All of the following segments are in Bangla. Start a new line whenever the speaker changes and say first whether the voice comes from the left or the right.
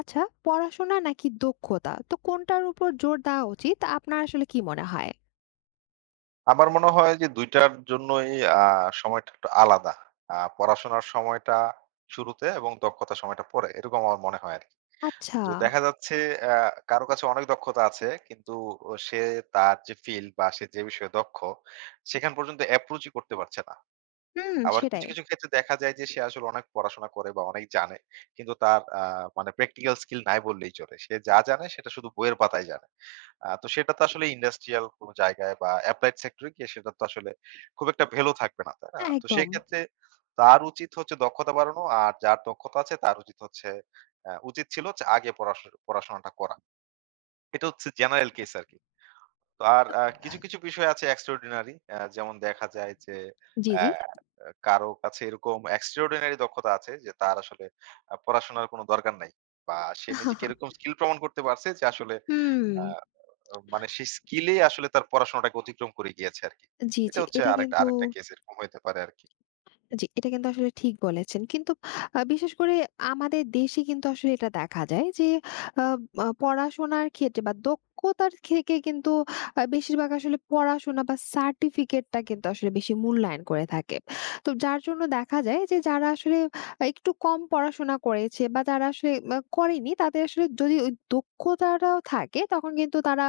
left: আচ্ছা, পড়াশোনা নাকি দক্ষতা? তো কোনটার উপর জোর দেওয়া উচিত আপনার আসলে কি মনে হয়?
right: আমার মনে হয় যে ২ টার জন্যই আ সময়টা একটু আলাদা। পড়াশোনার সময়টা শুরুতে এবং দক্ষতার সময়টা পরে। এরকম আমার মনে হয় আরকি।
left: আচ্ছা।
right: যে দেখা যাচ্ছে অ্যা কারো কাছে অনেক দক্ষতা আছে কিন্তু সে তার যে ফিল্ড বা সে যে বিষয়ে দক্ষ সেখান পর্যন্ত অ্যাপ্রোচই করতে পারছে না।
left: হুম,
right: আবার কিছু,
left: সেটাই।
right: কিছু ক্ষেত্রে দেখা যায় যে সে আসলে অনেক পড়াশোনা করে বা অনেক জানে। কিন্তু তার মানে প্র্যাকটিক্যাল স্কিল নাই বললেই চলে। সে যা জানে সেটা শুধু বইয়ের পাতায় জানে। তো সেটা তো আসলে ইন্ডাস্ট্রিয়াল কোনো জায়গায় বা এপ্লাইড সেক্টর এ গিয়ে সেটার তো আসলে খুব একটা ভ্যালু থাকবে না, তাই না?
left: হ্যাঁ,
right: তো সেই
left: একদম।
right: ক্ষেত্রে তার উচিত হচ্ছে দক্ষতা বাড়ানো। আর যার দক্ষতা আছে তার উচিত হচ্ছে অ্যা উচিত ছিল হচ্ছে আগে পড়াশোনাটা করা। এটা হচ্ছে জেনারেল কেস আরকি। তো আর কিছু, কিছু বিষয় আছে এক্সট্রাঅর্ডিনারি। যেমন দেখা যায় যে
left: জি, জি।
right: কারো কাছে এরকম extraordinary দক্ষতা আছে যে তার আসলে পড়াশোনার কোনো দরকার নাই। বা সে নিজেকে এরকম স্কিল প্রমাণ করতে পারছে যে আসলে
left: হুম।
right: আ মানে সেই স্কিলেই আসলে তার পড়াশোনাটাকে অতিক্রম করে গিয়েছে আরকি।
left: জি,
right: এটা
left: জি।
right: হচ্ছে
left: এটা
right: আরেকটা
left: কিন্তু
right: আরেকটা কেস এরকম হইতে পারে আরকি।
left: জি, এটা কিন্তু আসলে ঠিক বলেছেন। কিন্তু বিশেষ করে আমাদের দেশে কিন্তু আসলে এটা দেখা যায় যে আ আ পড়াশোনার ক্ষেত্রে বা দক্ষতার থেকে কিন্তু বেশিরভাগ আসলে পড়াশোনা বা সার্টিফিকেটটা কিন্তু আসলে বেশি মূল্যায়ন করে থাকে। তো যার জন্য দেখা যায় যে যারা আসলে একটু কম পড়াশোনা করেছে বা যারা আসলে করেনি তাদের আসলে যদি ওই দক্ষতাটাও থাকে তখন কিন্তু তারা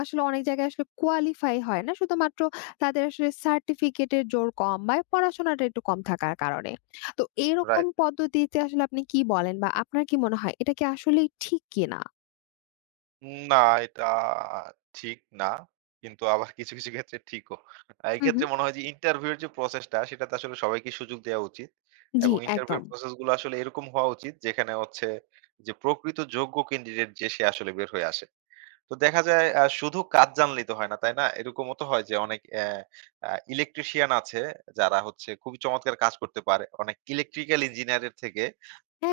left: আসলে অনেক জায়গায় আসলে কোয়ালিফাই হয় না। শুধুমাত্র তাদের আসলে সার্টিফিকেটের জোর কম বা পড়াশোনাটা একটু কম থাকার কারণে। তো এরকম
right: রাইট।
left: পদ্ধতিতে আসলে আপনি কি বলেন বা আপনার কি মনে হয় এটা কি আসলেই ঠিক কিনা?
right: না, এটা ঠিক না। কিন্তু আবার কিছু, কিছু ক্ষেত্রে ঠিকও।
left: হু, হু।
right: এক্ষেত্রে মনে হয় যে ইন্টারভিউ এর যে প্রসেসটা সেটাতে আসলে সবাইকে সুযোগ দেয়া উচিত।
left: জি,
right: এবং ইন্টারভিউ এর
left: একদম।
right: প্রসেস গুলো আসলে এরকম হওয়া উচিত যেখানে হচ্ছে যে প্রকৃত যোগ্য ক্যান্ডিডেট যে সে আসলে বের হয়ে আসে। তো দেখা যায় শুধু কাজ জানলেই তো হয় না, তাই না? এরকমও তো হয় যে অনেক অ্যা আ ইলেকট্রিশিয়ান আছে যারা হচ্ছে খুবই চমৎকার কাজ করতে পারে। অনেক ইলেকট্রিক্যাল ইঞ্জিনিয়ার এর থেকে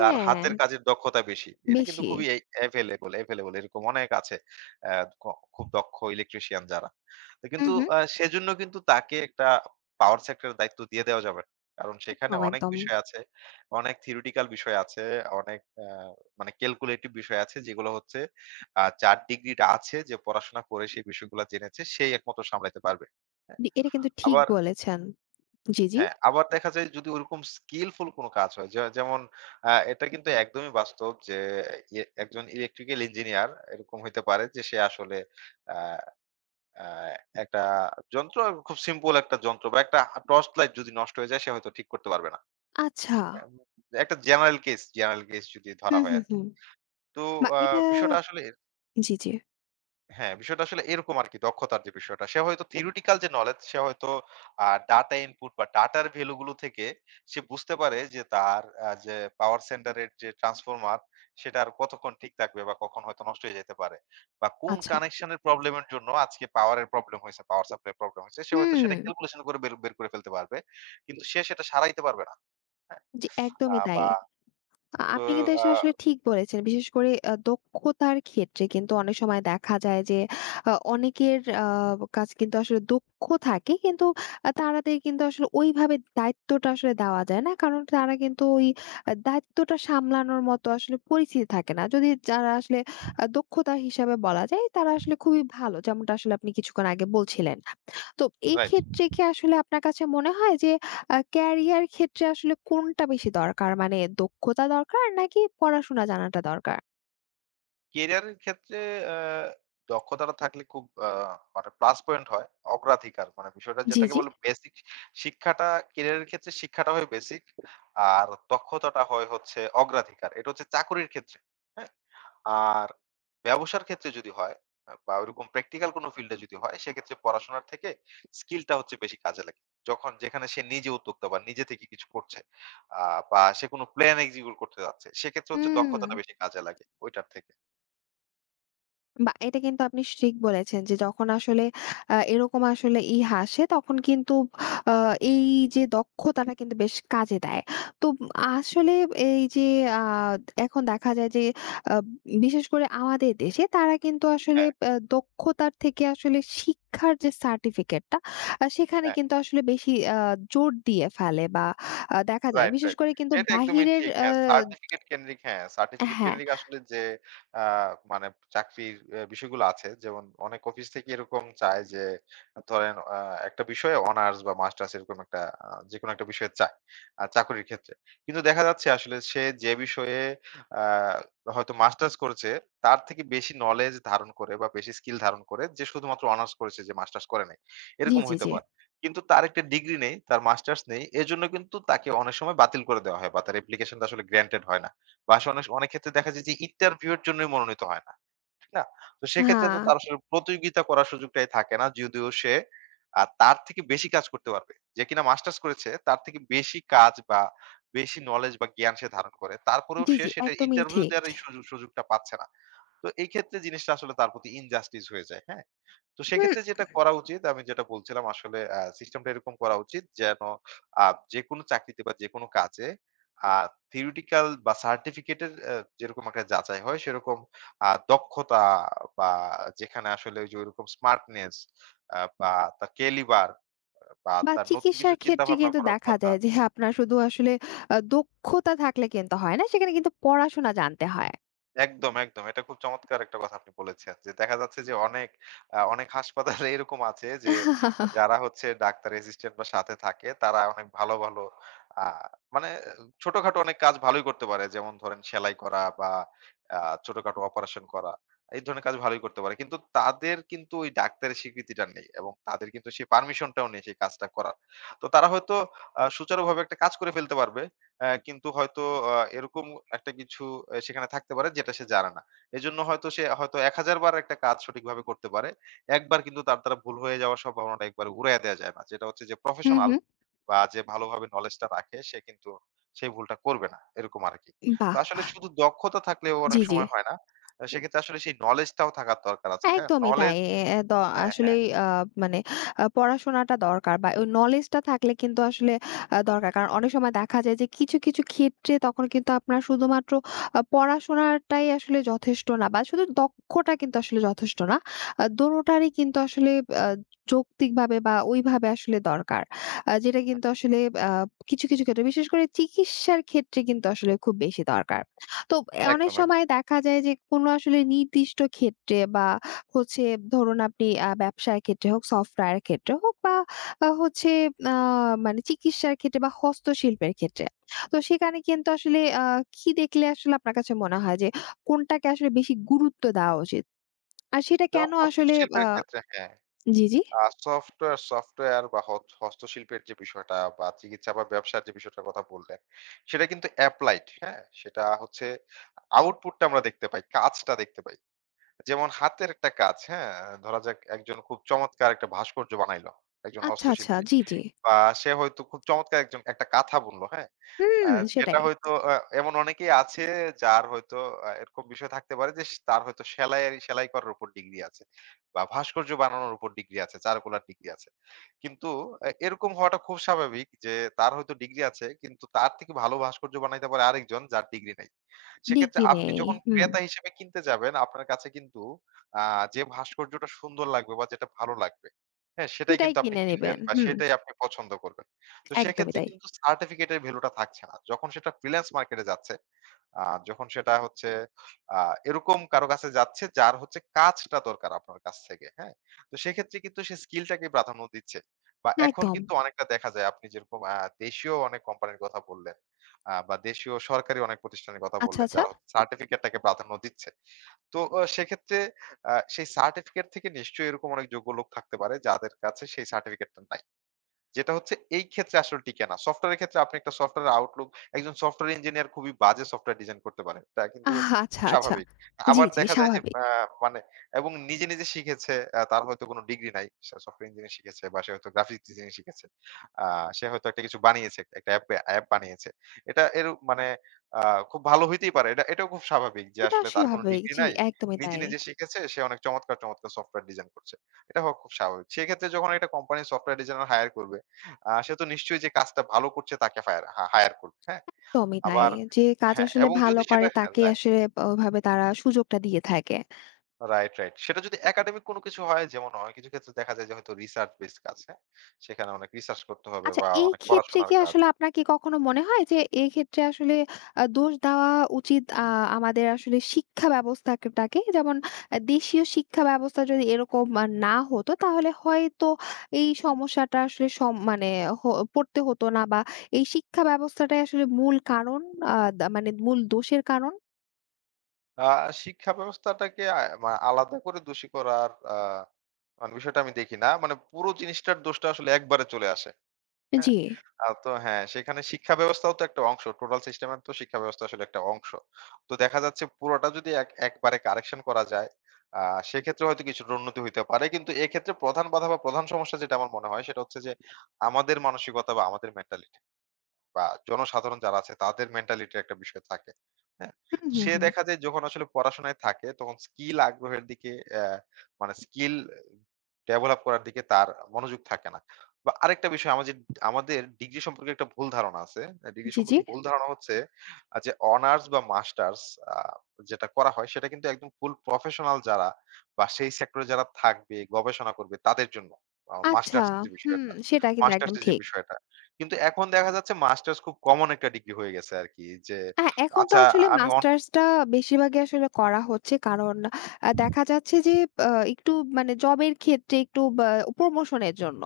right: তার হাতের কাজের দক্ষতা বেশি। এটা কিন্তু
left: বেশি।
right: খুবই এভেইলেবল এরকম অনেক আছে। অ্যা ক খুব দক্ষ ইলেকট্রিশিয়ান যারা। তো
left: হু,
right: কিন্তু
left: হু।
right: সেজন্য কিন্তু তাকে একটা পাওয়ার সেক্টর এর দায়িত্ব দিয়ে দেওয়া যাবে না। কারণ সেখানে
left: একদম,
right: অনেক
left: একদম।
right: বিষয় আছে, অনেক থিওরিটিক্যাল বিষয় আছে, অনেক মানে ক্যালকুলেটিভ বিষয় আছে যেগুলো হচ্ছে যার ডিগ্রিটা আছে যে পড়াশোনা করে সেই বিষয়গুলো জেনেছে সেই একমাত্র সামলাইতে পারবে। হ্যাঁ?
left: জি, এটা কিন্তু ঠিক
right: আবার
left: বলেছেন। জি, জি।
right: হ্যাঁ, আবার দেখা যায় যদি ওরকম স্কিলফুল কোন কাজ হয় যে যেমন এটা কিন্তু একদমই বাস্তব যে একজন ইলেকট্রিক্যাল ইঞ্জিনিয়ার এরকম হইতে পারে যে সে আসলে আ আ একটা যন্ত্র খুব সিম্পল একটা যন্ত্র বা একটা টর্চ লাইট যদি নষ্ট হয়ে যায় সে হয়তো ঠিক করতে পারবে না।
left: আচ্ছা।
right: উম, একটা জেনারেল কেস যদি
left: হু,
right: ধরা হয়
left: হু,
right: আরকি।
left: হু।
right: তো
left: বা
right: আ
left: এটা
right: বিষয়টা আসলে
left: জি, জি।
right: হ্যাঁ, বিষয়টা আসলে এরকম আরকি দক্ষতার যে বিষয়টা। সে হয়তো theoretical যে knowledge সে হয়তো ডাটা input বা ডাটার ভ্যালু গুলো থেকে সে বুঝতে পারে যে তার যে পাওয়ার সেন্টার এর যে ট্রান্সফরমার সেটা আর কতক্ষণ ঠিক থাকবে বা কখন হয়তো নষ্ট হয়ে যেতে পারে। বা কোন
left: আচ্ছা।
right: কানেকশন এর প্রবলেম এর জন্য আজকে পাওয়ার এর প্রবলেম হইছে, পাওয়ার সাপ্লাই এর প্রবলেম হইছে। সে হয়তো
left: হুম।
right: সেটা ক্যালকুলেশন করে বের বের করে ফেলতে পারবে। কিন্তু সে সেটা সারাইতে পারবে না।
left: জি,
right: আ
left: একদমই তাই।
right: বা তো
left: আপনি কিন্তু
right: আ
left: এটা আসলে ঠিক বলেছেন। বিশেষ করে দক্ষতার ক্ষেত্রে কিন্তু অনেক সময় দেখা যায় যে অনেকের কাছে কিন্তু আসলে দক্ষ থাকে কিন্তু তাদের কিন্তু আসলে ওইভাবে দায়িত্বটা আসলে দেওয়া যায় না। কারণ তারা কিন্তু ওই দায়িত্বটা সামলানোর মতো আসলে পরিচিতি থাকে না। যদি যারা আসলে দক্ষতা হিসাবে বলা যায় তারা আসলে খুবই ভালো। যেমনটা আসলে আপনি কিছুক্ষণ আগে বলছিলেন। তো এই
right: রাইট।
left: ক্ষেত্রে কি আসলে আপনার কাছে মনে হয় যে ক্যারিয়ার ক্ষেত্রে আসলে কোনটা বেশি দরকার? মানে দক্ষতা দরকার নাকি পড়াশোনা জানাটা দরকার?
right: ক্যারিয়ারের ক্ষেত্রে আ দক্ষতাটা থাকলে খুব মানে প্লাস পয়েন্ট হয়। অগ্রাধিকার মানে বিষয়টা
left: জি,
right: যেটাকে
left: জি।
right: বলে বেসিক শিক্ষাটা ক্যারিয়ারের ক্ষেত্রে শিক্ষাটা হয় বেসিক। আর দক্ষতাটা হয় হচ্ছে অগ্রাধিকার। এটা হচ্ছে চাকুরির ক্ষেত্রে, হ্যাঁ? আর ব্যবসার ক্ষেত্রে যদি হয় বা ওইরকম প্র্যাকটিক্যাল কোনো ফিল্ডে যদি হয় সেক্ষেত্রে পড়াশোনার থেকে স্কিলটা হচ্ছে বেশি কাজে লাগে। যখন যেখানে সে নিজে উদ্যোক্তা বা নিজে থেকে কিছু করছে আ বা সে কোনো প্ল্যান এক্সিকিউট করতে যাচ্ছে সেক্ষেত্রে হচ্ছে
left: হুম।
right: দক্ষতাটা বেশি কাজে লাগে ওইটার থেকে।
left: বা এটা কিন্তু আপনি ঠিক বলেছেন যে যখন আসলে এরকম আসলে ই হাসে তখন কিন্তু এই যে দক্ষতাটা কিন্তু বেশ কাজে দেয়। তো আসলে এই যে আহ, এখন দেখা যায় যে আহ, বিশেষ করে আমাদের দেশে তারা কিন্তু আসলে
right: হ্যাঁ।
left: দক্ষতার থেকে আসলে শিক্ষার যে সার্টিফিকেটটা সেখানে
right: হ্যাঁ,
left: কিন্তু আসলে বেশি জোর দিয়ে ফেলে বা দেখা যায়
right: রাইট,
left: বিশেষ
right: রাইট।
left: করে কিন্তু
right: এটা একদমই
left: বাহিরের
right: ঠিক।
left: আহ,
right: হ্যাঁ, সার্টিফিকেট
left: হ্যাঁ।
right: কেন্দ্রিক আসলে যে আ মানে চাকরির বিষয়গুলো আছে যেমন অনেক অফিস থেকে এরকম চায় যে ধরেন একটা বিষয়ে অনার্স বা মাস্টার্স এরকম একটা যেকোনো একটা বিষয় চায় চাকরির ক্ষেত্রে। কিন্তু দেখা যাচ্ছে আসলে সে যে বিষয়ে আ হয়তো মাস্টার্স করেছে তার থেকে বেশি নলেজ ধারণ করে বা বেশি স্কিল ধারণ করে যে শুধুমাত্র অনার্স করেছে যে মাস্টার্স করে নাই।
left: জি,
right: এরকম
left: জি,
right: হইতে
left: জি।
right: পারে। কিন্তু তার একটা ডিগ্রি নেই, তার মাস্টার্স নেই। এজন্য কিন্তু তাকে অনেক সময় বাতিল করে দেওয়া হয় বা তার অ্যাপ্লিকেশনটা আসলে গ্র্যান্টেড হয় না। বা আসলে অনেক অনেক ক্ষেত্রে দেখা যায় যে ইন্টারভিউ এর জন্যই মনোনীত হয় না। ঠিক না? তো সেক্ষেত্রে তো
left: হ্যাঁ।
right: তার আসলে প্রতিযোগিতা করার সুযোগটাই থাকে না। যদিও সে তার থেকে বেশি কাজ করতে পারবে। যে কিনা মাস্টার্স করেছে তার থেকে বেশি কাজ বা বেশি নলেজ বা জ্ঞান সে ধারণ করে। তারপরেও
left: জি,
right: সে
left: জি।
right: সেটা
left: একদমই
right: ইন্টারভিউ
left: ঠিক।
right: দেওয়ার এই সুযোগটা পাচ্ছে না। তো এই ক্ষেত্রে জিনিসটা আসলে তার প্রতি ইনজাস্টিস হয়ে যায়। হ্যাঁ? তো সেক্ষেত্রে যেটা করা উচিত আমি যেটা বলছিলাম আসলে সিস্টেমটা এরকম করা উচিত যেন আ যেকোনো চাকরিতে বা যেকোনো কাজে আ থিওরিটিক্যাল বা সার্টিফিকেটের যেরকম একটা যাচাই হয় সেরকম দক্ষতা বা যেখানে আসলে ওই যে ঐরকম স্মার্টনেস বা তার ক্যালিবার বা
left: বা
right: তার নতুন কিছু
left: চিকিৎসার
right: চিন্তা
left: ক্ষেত্রে
right: ভাবনা
left: কিন্তু
right: করার
left: দেখা
right: কথা
left: যায় যে আপনার শুধু আসলে দক্ষতা থাকলে কিন্তু হয় না। সেখানে কিন্তু পড়াশোনা জানতে হয়।
right: একদম, একদম। এটা খুব চমৎকার একটা কথা আপনি বলেছেন। যে দেখা যাচ্ছে যে অনেক আ অনেক হাসপাতালে এরকম আছে যে যারা হচ্ছে ডাক্তার অ্যাসিস্ট্যান্ট বা সাথে থাকে তারা অনেক ভালো, ভালো আ মানে ছোটখাটো অনেক কাজ ভালোই করতে পারে। যেমন ধরেন সেলাই করা বা আ ছোটখাটো অপারেশন করা। এই ধরনের কাজ ভালোই করতে পারে। কিন্তু তাদের কিন্তু ওই ডাক্তারের স্বীকৃতিটা নেই এবং তাদের কিন্তু সেই পারমিশনটাও নেই সেই কাজটা করার। তো তারা হয়তো সুচারুভাবে একটা কাজ করে ফেলতে পারবে। কিন্তু হয়তো এরকম একটা কিছু সেখানে থাকতে পারে যেটা সে জানে না। এজন্য হয়তো সে হয়তো ১০০০ বার একটা কাজ সঠিকভাবে করতে পারে। একবার কিন্তু তার দ্বারা ভুল হয়ে যাওয়ার সম্ভাবনাটা একবারে উড়াইয়া দেয়া যায় না। যেটা হচ্ছে যে
left: হুম,
right: প্রফেশনাল
left: হুম।
right: বা যে ভালোভাবে নলেজটা রাখে সে কিন্তু সেই ভুলটা করবে না। এরকম আরকি। তো
left: বাহ!
right: আসলে শুধু দক্ষতা থাকলেও অনেক
left: জি, জি।
right: সময় হয় না। সেক্ষেত্রে আসলে সেই নলেজটাও থাকার দরকার আছে। হ্যাঁ?
left: একদমই তাই। এ এ দ
right: হ্যাঁ, হ্যাঁ।
left: আসলেই মানে পড়াশোনাটা দরকার বা ওই নলেজটা থাকলে কিন্তু আসলে দরকার। কারণ অনেক সময় দেখা যায় যে কিছু, কিছু ক্ষেত্রে তখন কিন্তু আপনার শুধুমাত্র পড়াশোনাটাই আসলে যথেষ্ট না বা শুধু দক্ষটা কিন্তু আসলে যথেষ্ট না। দোনোটারই কিন্তু আসলে আ যৌক্তিকভাবে বা ওইভাবে আসলে দরকার। যেটা কিন্তু আসলে আ কিছু, কিছু ক্ষেত্রে বিশেষ করে চিকিৎসার ক্ষেত্রে কিন্তু আসলে খুব বেশি দরকার। তো অনেক
right: একদম,
left: সময়
right: একদম।
left: দেখা যায় যে কোনো আসলে নির্দিষ্ট ক্ষেত্রে বা হচ্ছে ধরুন আপনি ব্যবসার ক্ষেত্রে হোক, সফটওয়্যারের ক্ষেত্রে হোক বা আ হচ্ছে আ মানে চিকিৎসার ক্ষেত্রে বা হস্তশিল্পের ক্ষেত্রে। তো সেখানে কিন্তু আসলে কি দেখলে আসলে আপনার কাছে মনে হয় যে কোনটাকে আসলে বেশি গুরুত্ব দেওয়া উচিত? আর সেটা কেন আসলে
right: হস্তশিল্পের
left: আ
right: ক্ষেত্রে হ্যাঁ।
left: জি, জি।
right: আ সফটওয়্যার সফটওয়্যার বা হস্তশিল্পের যে বিষয়টা বা চিকিৎসা বা ব্যবসার যে বিষয়টার কথা বললেন, সেটা কিন্তু এপ্লাইড, হ্যাঁ? সেটা হচ্ছে আউটপুটটা আমরা দেখতে পাই, কাজটা দেখতে পাই। যেমন হাতের একটা কাজ, হ্যাঁ? ধরা যাক একজন খুব চমৎকার একটা ভাস্কর্য বানাইলো, একজন
left: আচ্ছা, আচ্ছা।
right: হস্তশিল্পী।
left: জি, জি।
right: বা সে হয়তো খুব চমৎকার একজন একটা কথা বলল, হ্যাঁ? আ
left: হুম,
right: যেটা
left: সেটাই।
right: হয়তো এমন অনেকেই আছে যার হয়তো এরকম বিষয় থাকতে পারে যে তার হয়তো সেলাই করার উপর ডিগ্রি আছে বা ভাস্কর্য বানানোর উপর ডিগ্রি আছে, চারুকলার ডিগ্রি আছে। কিন্তু এরকম হওয়াটা খুব স্বাভাবিক যে তার হয়তো ডিগ্রি আছে কিন্তু তার থেকে ভালো ভাস্কর্য বানাইতে পারে আরেকজন যার ডিগ্রি নাই। সেক্ষেত্রে
left: ডিগ্রি
right: আপনি
left: নেই।
right: যখন
left: হুম।
right: ক্রেতা হিসেবে কিনতে যাবেন আপনার কাছে কিন্তু আ যে ভাস্কর্যটা সুন্দর লাগবে বা যেটা ভালো লাগবে, হ্যাঁ? সেটাই
left: সেটাই
right: কিন্তু আপনি
left: কিনে
right: কিনবেন
left: নিবেন।
right: বা
left: হুম,
right: সেটাই আপনি পছন্দ করবেন। তো
left: একদমই
right: সেক্ষেত্রে
left: তাই।
right: কিন্তু সার্টিফিকেটের ভ্যালুটা থাকছে না। যখন সেটা ফ্রিল্যান্স মার্কেটে যাচ্ছে আ যখন সেটা হচ্ছে আ এরকম কারো কাছে যাচ্ছে যার হচ্ছে কাজটা দরকার আপনার কাছ থেকে, হ্যাঁ? তো সেক্ষেত্রে কিন্তু সে স্কিলটাকেই প্রাধান্য দিচ্ছে। বা এখন
left: একদম।
right: কিন্তু অনেকটা দেখা যায় আপনি যেরকম দেশীয় অনেক কোম্পানির কথা বললেন, বা দেশীয় সরকারি অনেক প্রতিষ্ঠানের কথা
left: আচ্ছা,
right: বললেন
left: আচ্ছা।
right: যারা হচ্ছে সার্টিফিকেটটাকে প্রাধান্য দিচ্ছে। তো সেক্ষেত্রে সেই সার্টিফিকেট থেকে নিশ্চয়ই এরকম অনেক যোগ্য লোক থাকতে পারে যাদের কাছে সেই সার্টিফিকেটটা নাই। যেটা হচ্ছে এই ক্ষেত্রে আসলে টিকে না। সফটওয়্যারের ক্ষেত্রে আপনি একটা সফটওয়্যারের আউটলুক একজন সফটওয়্যার ইঞ্জিনিয়ার খুবই বাজে সফটওয়্যার ডিজাইন করতে পারে। তা কিন্তু
left: আহ,
right: খুব
left: আচ্ছা, আচ্ছা।
right: স্বাভাবিক।
left: জি,
right: আবার
left: জি,
right: দেখা যায় যে
left: স্বাভাবিক।
right: মানে এবং নিজে, নিজে শিখেছে তার হয়তো কোনো ডিগ্রি নাই। সে সফটওয়্যার ইঞ্জিনিয়ার শিখেছে বা সে হয়তো গ্রাফিক্স ডিজাইনিং শিখেছে। আ সে হয়তো একটা কিছু বানিয়েছে। একটা অ্যাপ অ্যাপ বানিয়েছে। এর মানে আ খুব ভালো হইতেই পারে। এটাও খুব স্বাভাবিক যে
left: এটা
right: আসলে তার কোনো
left: স্বাভাবিক।
right: ডিগ্রি
left: জি,
right: নাই।
left: একদমই
right: নিজে,
left: তাই।
right: নিজে শিখেছে সে অনেক চমৎকার, চমৎকার সফটওয়্যার ডিজাইন করছে। এটা হওয়া খুব স্বাভাবিক। সেক্ষেত্রে যখন একটা কোম্পানি সফটওয়্যার ডিজাইনার হায়ার করবে সে তো নিশ্চয়ই যে কাজটা ভালো করছে তাকে ফায়ার হা হায়ার করবে, হ্যাঁ?
left: একদমই তাই।
right: আবার
left: যে কাজ
right: হ্যাঁ,
left: আসলে
right: এবং
left: ভালো
right: যদি সেটা
left: করে
right: হ্যাঁ,
left: তাকে
right: রাইট,
left: আসলে ওভাবে তারা সুযোগটা দিয়ে থাকে।
right: Right, right. সেটা যদি একাডেমিক কোনো কিছু হয় যেমন অনেক কিছু ক্ষেত্রে দেখা যায় যে হয়তো রিসার্চ বেসড কাজ, হ্যাঁ? সেখানে অনেক রিসার্চ করতে হবে
left: আচ্ছা,
right: বা
left: এই
right: অনেক
left: ক্ষেত্রে
right: পড়াশোনার
left: কি
right: কাজ।
left: আসলে আপনার কি কখনো মনে হয় যে এই ক্ষেত্রে আসলে দোষ দেওয়া উচিত আমাদের আসলে শিক্ষা ব্যবস্থাটাকে? যেমন দেশীয় শিক্ষা ব্যবস্থা যদি এরকম না হতো তাহলে হয়তো এই সমস্যাটা আসলে মানে হ পড়তে হতো না বা এই শিক্ষা ব্যবস্থাটাই আসলে মূল কারণ, আ দা মানে মূল দোষের কারণ?
right: আ শিক্ষা ব্যবস্থাটাকে আ মা আলাদা করে দোষী করার মানে বিষয়টা আমি দেখি না। মানে পুরো জিনিসটার দোষটা আসলে একবারে চলে আসে। হ্যাঁ,
left: জি।
right: সেখানে শিক্ষা ব্যবস্থাও তো একটা অংশ। টোটাল সিস্টেমের তো শিক্ষা ব্যবস্থা আসলে একটা অংশ। তো দেখা যাচ্ছে পুরোটা যদি একবারে কারেকশন করা যায়, আ সেক্ষেত্রে হয়তো কিছুটা উন্নতি হইতে পারে। কিন্তু এক্ষেত্রে প্রধান বাধা বা প্রধান সমস্যা যেটা আমার মনে হয় সেটা হচ্ছে যে, আমাদের মানসিকতা বা আমাদের মেন্টালিটি। বা জনসাধারণ যারা আছে তাদের মেন্টালিটির একটা বিষয় থাকে। হ্যাঁ?
left: হুম, হুম,
right: সে
left: হুম।
right: দেখা যায় যখন আসলে পড়াশোনায় থাকে তখন স্কিল আগ্রহের দিকে অ্যা মানে স্কিল ডেভেলপ করার দিকে তার মনোযোগ থাকে না। বা আরেকটা বিষয় আমাদের ডিগ্রি সম্পর্কে একটা ভুল ধারণা আছে। ডিগ্রি
left: জি, জি।
right: সম্পর্কে ভুল ধারণা হচ্ছে যে অনার্স বা মাস্টার্স আ যেটা করা হয় সেটা কিন্তু একদম ফুল প্রফেশনাল যারা বা সেই সেক্টরে যারা থাকবে, গবেষণা করবে তাদের জন্য। আ
left: আচ্ছা,
right: মাস্টার্স এর যে
left: হুম,
right: বিষয়টা
left: সেটা কিন্তু
right: মাস্টার্স
left: একদম
right: এর যে
left: ঠিক।
right: বিষয়টা। কিন্তু এখন দেখা যাচ্ছে মাস্টার্স খুব কমন একটা ডিগ্রি হয়ে গেছে আরকি যে
left: হ্যাঁ, এখন তো
right: আচ্ছা
left: আসলে
right: আমি অন
left: মাস্টার্সটা বেশিরভাগই আসলে করা হচ্ছে। কারণ দেখা যাচ্ছে যে একটু মানে জবের ক্ষেত্রে একটু বা প্রমোশনের জন্য।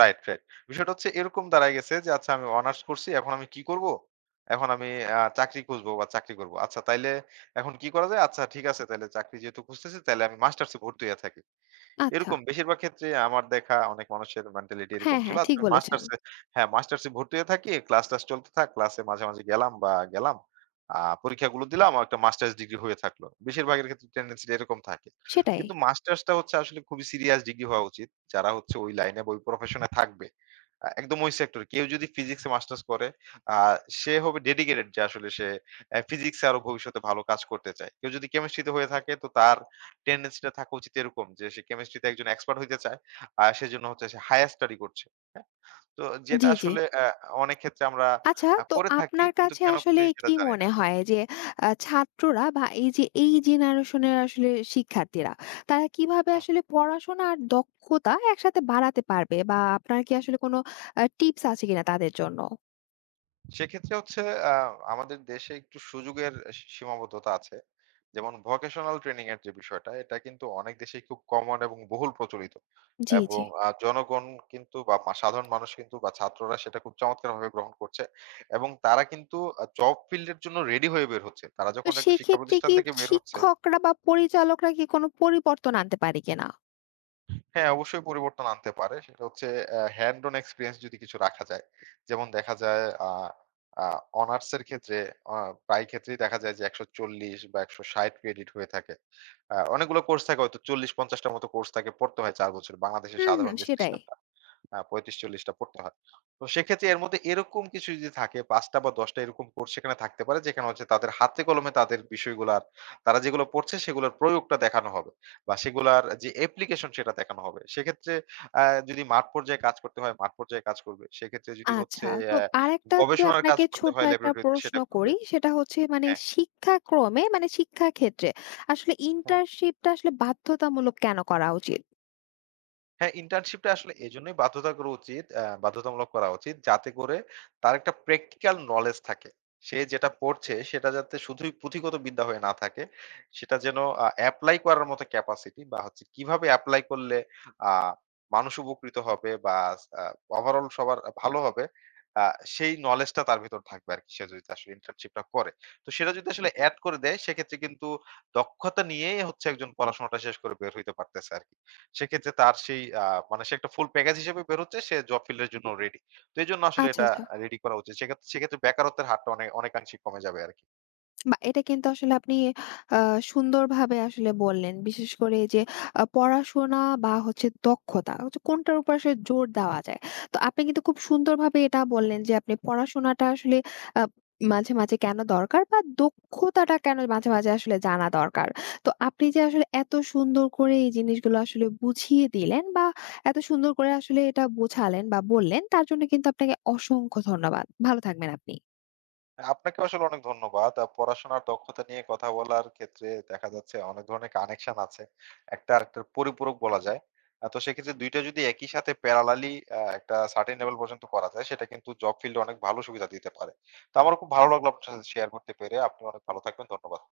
right: Right, right. বিষয়টা হচ্ছে এরকম দাঁড়ায় গেছে যে আচ্ছা আমি অনার্স করছি এখন আমি কি করব? এখন আমি চাকরি খুঁজবো বা চাকরি করব। আচ্ছা তাইলে এখন কি করা যায়? আচ্ছা ঠিক আছে তাইলে চাকরি যেহেতু খুঁজতেছি তাইলে আমি মাস্টার্সে ভর্তি হয়ে থাকি।
left: আচ্ছা।
right: এরকম বেশিরভাগ ক্ষেত্রে আমার দেখা অনেক মানুষের মেন্টালিটি এরকম
left: হ্যাঁ,
right: ছিল।
left: হ্যাঁ, ঠিক
right: আচ্ছা
left: বলেছেন।
right: মাস্টার্সে হ্যাঁ, মাস্টার্সে ভর্তি হয়ে থাকি। ক্লাস-টাস চলতে থাক। ক্লাসে মাঝে, মাঝে গেলাম বা গেলাম। আ পরীক্ষাগুলো দিলাম। আমার একটা মাস্টার্স ডিগ্রি হয়ে থাকলো। বেশিরভাগের ক্ষেত্রে টেনডেন্সি টা এরকম থাকে।
left: সেটাই।
right: কিন্তু মাস্টার্সটা হচ্ছে আসলে খুবই সিরিয়াস ডিগ্রি হওয়া উচিত। যারা হচ্ছে ওই লাইনে বা ওই প্রফেশন এ থাকবে। একদম ওই সেক্টরে। কেউ যদি ফিজিক্স এ মাস্টার্স করে আ সে হবে ডেডিকেটেড যে আসলে সে ফিজিক্স এ আরো ভবিষ্যতে ভালো কাজ করতে চায়। কেউ যদি কেমিস্ট্রি তে হয়ে থাকে তো তার টেনডেন্সিটা থাকা উচিত এরকম যে সে কেমিস্ট্রিতে একজন এক্সপার্ট হইতে চায়। আর সেজন্য হচ্ছে সে হায়ার স্টাডি করছে। হ্যাঁ? তো যেটা
left: জি, জি।
right: আসলে অনেক ক্ষেত্রে আমরা
left: আচ্ছা, তো
right: করে থাকি
left: আপনার
right: কিন্তু
left: কাছে
right: কেন
left: আসলে
right: করতেছি সেটা
left: কি
right: জানি
left: মনে
right: না।
left: হয় যে ছাত্ররা বা এই যে এই জেনারেশনের আসলে শিক্ষার্থীরা তারা কিভাবে
right: হুম।
left: আসলে পড়াশোনা আর দক্ষতা একসাথে বাড়াতে পারবে? বা আপনার কি আসলে কোনো টিপস আছে কিনা তাদের জন্য?
right: সেক্ষেত্রে হচ্ছে আ আমাদের দেশে একটু সুযোগের সীমাবদ্ধতা আছে। যেমন ভোকেশনাল ট্রেনিং এর যে বিষয়টা, এটা কিন্তু অনেক দেশেই খুব কমন এবং বহুল প্রচলিত।
left: জি, জি।
right: এবং জনগণ কিন্তু বা সাধারণ মানুষ কিন্তু বা ছাত্ররা সেটা খুব চমৎকারভাবে গ্রহণ করছে। এবং তারা কিন্তু জব ফিল্ড এর জন্য রেডি হয়ে বের হচ্ছে। তারা
left: তো
right: যখন একটা শিক্ষা
left: সেক্ষেত্রে
right: প্রতিষ্ঠান
left: কি
right: থেকে বের হচ্ছে
left: শিক্ষকরা বা পরিচালকরা কি কোনো পরিবর্তন আনতে পারে কিনা?
right: হ্যাঁ, অবশ্যই পরিবর্তন আনতে পারে। সেটা হচ্ছে হ্যান্ড অন এক্সপেরিয়েন্স যদি কিছু রাখা যায়। যেমন দেখা যায় আ আ অনার্স এর ক্ষেত্রে অ প্রায় ক্ষেত্রেই দেখা যায় যে ১৪০ বা ১৬০ ক্রেডিট হয়ে থাকে। অনেকগুলো কোর্স থাকে হয়তো ৪০-৫০ টার মতো কোর্স থাকে পড়তে হয় ৪ বছর। বাংলাদেশের
left: হুম, হুম,
right: সাধারণ যে
left: সেটাই।
right: সিস্টেমটা। ৩৫-৪০ টা পড়তে হয়। তো সেক্ষেত্রে এর মধ্যে এরকম কিছু যদি থাকে ৫ টা বা ১০ টা এরকম কোর্স সেখানে থাকতে পারে যেখানে হচ্ছে তাদের হাতে কলমে তাদের বিষয়গুলার তারা যেগুলো পড়ছে সেগুলোর প্রয়োগটা দেখানো হবে বা সেগুলার যে অ্যাপ্লিকেশন সেটা দেখানো হবে। সেক্ষেত্রে আ যদি মাঠ পর্যায়ে কাজ করতে হয় মাঠ পর্যায়ে কাজ করবে। সেক্ষেত্রে যদি হচ্ছে
left: আচ্ছা। তো আরেকটা যদি
right: গবেষণার কাজ
left: আপনাকে
right: করতে
left: ছোট্ট
right: হয়
left: একটা
right: ল্যাবরেটরিতে
left: প্রশ্ন
right: সেটা করবে।
left: করি, সেটা হচ্ছে মানে
right: হ্যাঁ,
left: শিক্ষাক্রমে মানে শিক্ষাক্ষেত্রে আসলে
right: হ্যাঁ।
left: ইন্টার্নশিপটা আসলে বাধ্যতামূলক কেন করা উচিত?
right: হ্যাঁ, ইন্টার্নশিপটা আসলে এজন্যই বাধ্যতামূলক করা উচিত যাতে করে তার একটা প্র্যাকটিক্যাল নলেজ থাকে। সে যেটা পড়ছে সেটা যাতে শুধুই পুঁথিগত বিদ্যা হয়ে না থাকে, সেটা যেন এপ্লাই করার মতো ক্যাপাসিটি বা হচ্ছে কিভাবে এপ্লাই করলে আ মানুষ উপকৃত হবে বা আ ওভারঅল সবার ভালো হবে, আ সেই নলেজটা তার ভেতর থাকবে আরকি সে যদি আসলে ইন্টার্নশিপটা করে। তো সেটা যদি আসলে এড করে দেয় সেক্ষেত্রে কিন্তু দক্ষতা নিয়েই হচ্ছে একজন পড়াশোনাটা শেষ করে বের হইতে পারতেছে আরকি। সেক্ষেত্রে তার সেই আ মানে সে একটা ফুল প্যাকেজ হিসেবে বের হচ্ছে। সে জব ফিল্ড এর জন্য জি। রেডি। তো এজন্য আসলে
left: আচ্ছা,
right: এটা
left: আচ্ছা।
right: রেডি করা উচিত। সেক্ষেত্রে সেক্ষেত্রে বেকারত্বের হারটা অনেক অনেকাংশে কমে যাবে আরকি।
left: বাহ! এটা কিন্তু আসলে আপনি আ সুন্দরভাবে আসলে বললেন। বিশেষ করে এই যে পড়াশোনা বা হচ্ছে দক্ষতা হচ্ছে কোনটার উপর আসলে জোর দেওয়া যায়। তো আপনি কিন্তু খুব সুন্দরভাবে এটা বললেন যে আপনি পড়াশোনাটা আসলে আ মাঝে, মাঝে কেন দরকার বা দক্ষতাটা কেন মাঝে, মাঝে আসলে জানা দরকার। তো আপনি যে আসলে এত সুন্দর করে এই জিনিসগুলো আসলে বুঝিয়ে দিলেন বা এত সুন্দর করে আসলে এটা বোঝালেন বা বললেন তার জন্য কিন্তু আপনাকে অসংখ্য ধন্যবাদ। ভালো থাকবেন আপনি।
right: আপনাকেও আসলে অনেক ধন্যবাদ। পড়াশোনার দক্ষতা নিয়ে কথা বলার ক্ষেত্রে দেখা যাচ্ছে অনেক ধরনের কানেকশন আছে। একটা আরেকটার পরিপূরক বলা যায়। তো সেক্ষেত্রে ২ টা যদি একই সাথে প্যারালালি একটা সার্টেন লেভেল পর্যন্ত করা যায় সেটা কিন্তু জব ফিল্ডে অনেক ভালো সুবিধা দিতে পারে। তো আমারও খুব ভালো লাগলো আপনার সাথে শেয়ার করতে পেরে। আপনি অনেক ভালো থাকবেন। ধন্যবাদ।